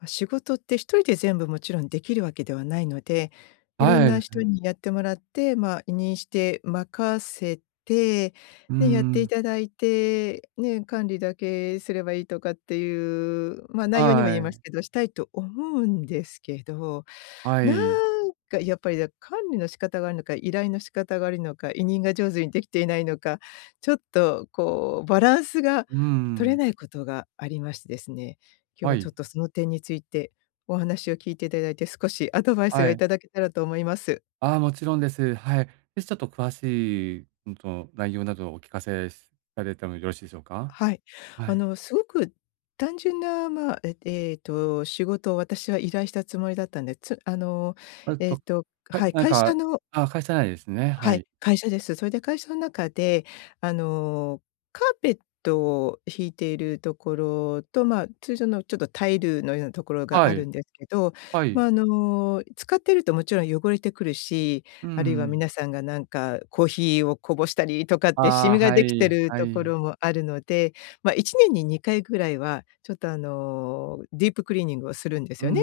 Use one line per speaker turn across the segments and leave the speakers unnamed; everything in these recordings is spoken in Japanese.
ま、仕事って、1人で全部勿論出来る訳ではないので、色
は
んな
い、
人
ん。
にやってもらって、まあ、委任して任せて、
うー
ね、やって
ん。
頂いて、ね、管理だけすればいいとかって言う、ま、内容に
は
も言えま
ー
す
い。
けど、したいと思うんですけど、
は
なん
い。
か、やっぱり、だ、管理の仕方が悪いのか、依頼の仕方が悪いのか、委任が上手に出来ていないのか、ちょっと、こう、バランスが
うー
取れ
ん。
ない事がありましてですね。今日
は
は、ちょ
い。
っと、その点について、お話を聞いて頂いて少しアドバイス
は
が
い。
頂けたらと思います。
ああ、もちろんです。はい。じゃ、ちょっと詳しい、うん、と、内容などお聞かせされてもよろしいでしょうか？
はい。
は
あ
い。
の、凄く単純な、まあ、ええっと仕事を私は依頼したつもりだったんで、つあの、
えっ
えっ
と、
と
はい、
はい、
何
会社
か
の
あ、会社内ですね。
は
は
い、
い。
会社です。それで会社の中で、あの、カーペットをひいている所と、まあ、通常のちょっとタイルのような所があ
は
る
い。
んですけど、
は
ま
い。
あ、あの、使っていると勿論汚れてくるし、
うー
あるいは
ん。
皆さんが、なんかコーヒーをこぼしたりとかってシ
あ
ミ
あ、
が
は
出来て
い
る
はい。
所もあるので、ま、1年に2回ぐらいは、ちょっと、あの、ディープクリーニングをするんです
うー
よね。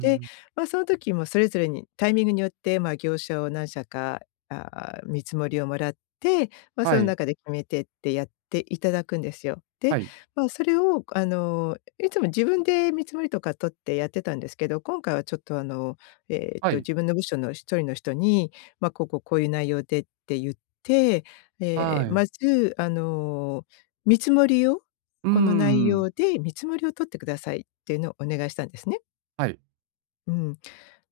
で、まあ、その時もうそれぞれに、タイミングによって、ま、業者を何社か、あ、見積をもらって、ま、そ
は
の
い。
中で決めてってやって頂くんですよ。
は
で、
い。
まあ、それをくあの、いつも自分で見積りとか取ってやってたんですけど、今回はちょっとあの、えっ
は
と、
い。
自分の部署の1人の人に、ま、こうこう、こう言う内容でって言って、ええ、
は
ま
い。
ず、あの、見積りを
うー
この内容
ん。
で見積りを取って下さいって言うのをお願いしたんですね。
はい。
うん。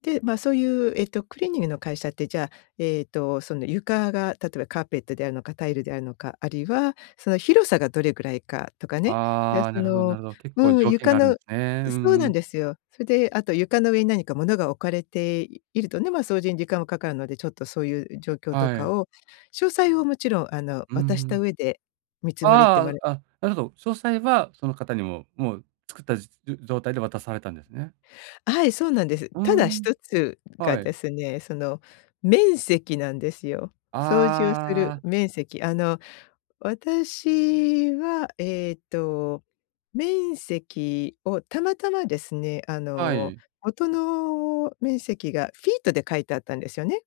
で、ま、そう言う、えっとクリーニングの会社って、じゃあ、えっと、そんで床が、例えば、カーペットであるのか、タイルであるのか、あるいはその広さがどれくらいかとかね。じゃ、
あ
そ
あ、なるほど
の
なるほど。結構
うん、
条件
床
があるん
の
で
う、
すね。う
そう
んう
なん
ん。
ですよ。それで、あと床の上に何か物が置かれていいるとね、ま、掃除に時間も掛かるので、ちょっとそう言う状況と
は
か
い。
を詳細を勿論あの、
うんう
渡した
ん。
上で見積りっても
あ
れ
あ、あ、なるほど。詳細は、その方に、もうもう作った実じょ状態で渡されたんですね。
はい、そうなんです。
うー
ただ
ん、
一つが
はい。
ですね、その面積なんですよ。掃除をす
あ
る
あ。
面積。あの、私は、えっと、面積をたまたまですね、あ
は
の、
い。
元の面積がフィートで書いてあったんですよね。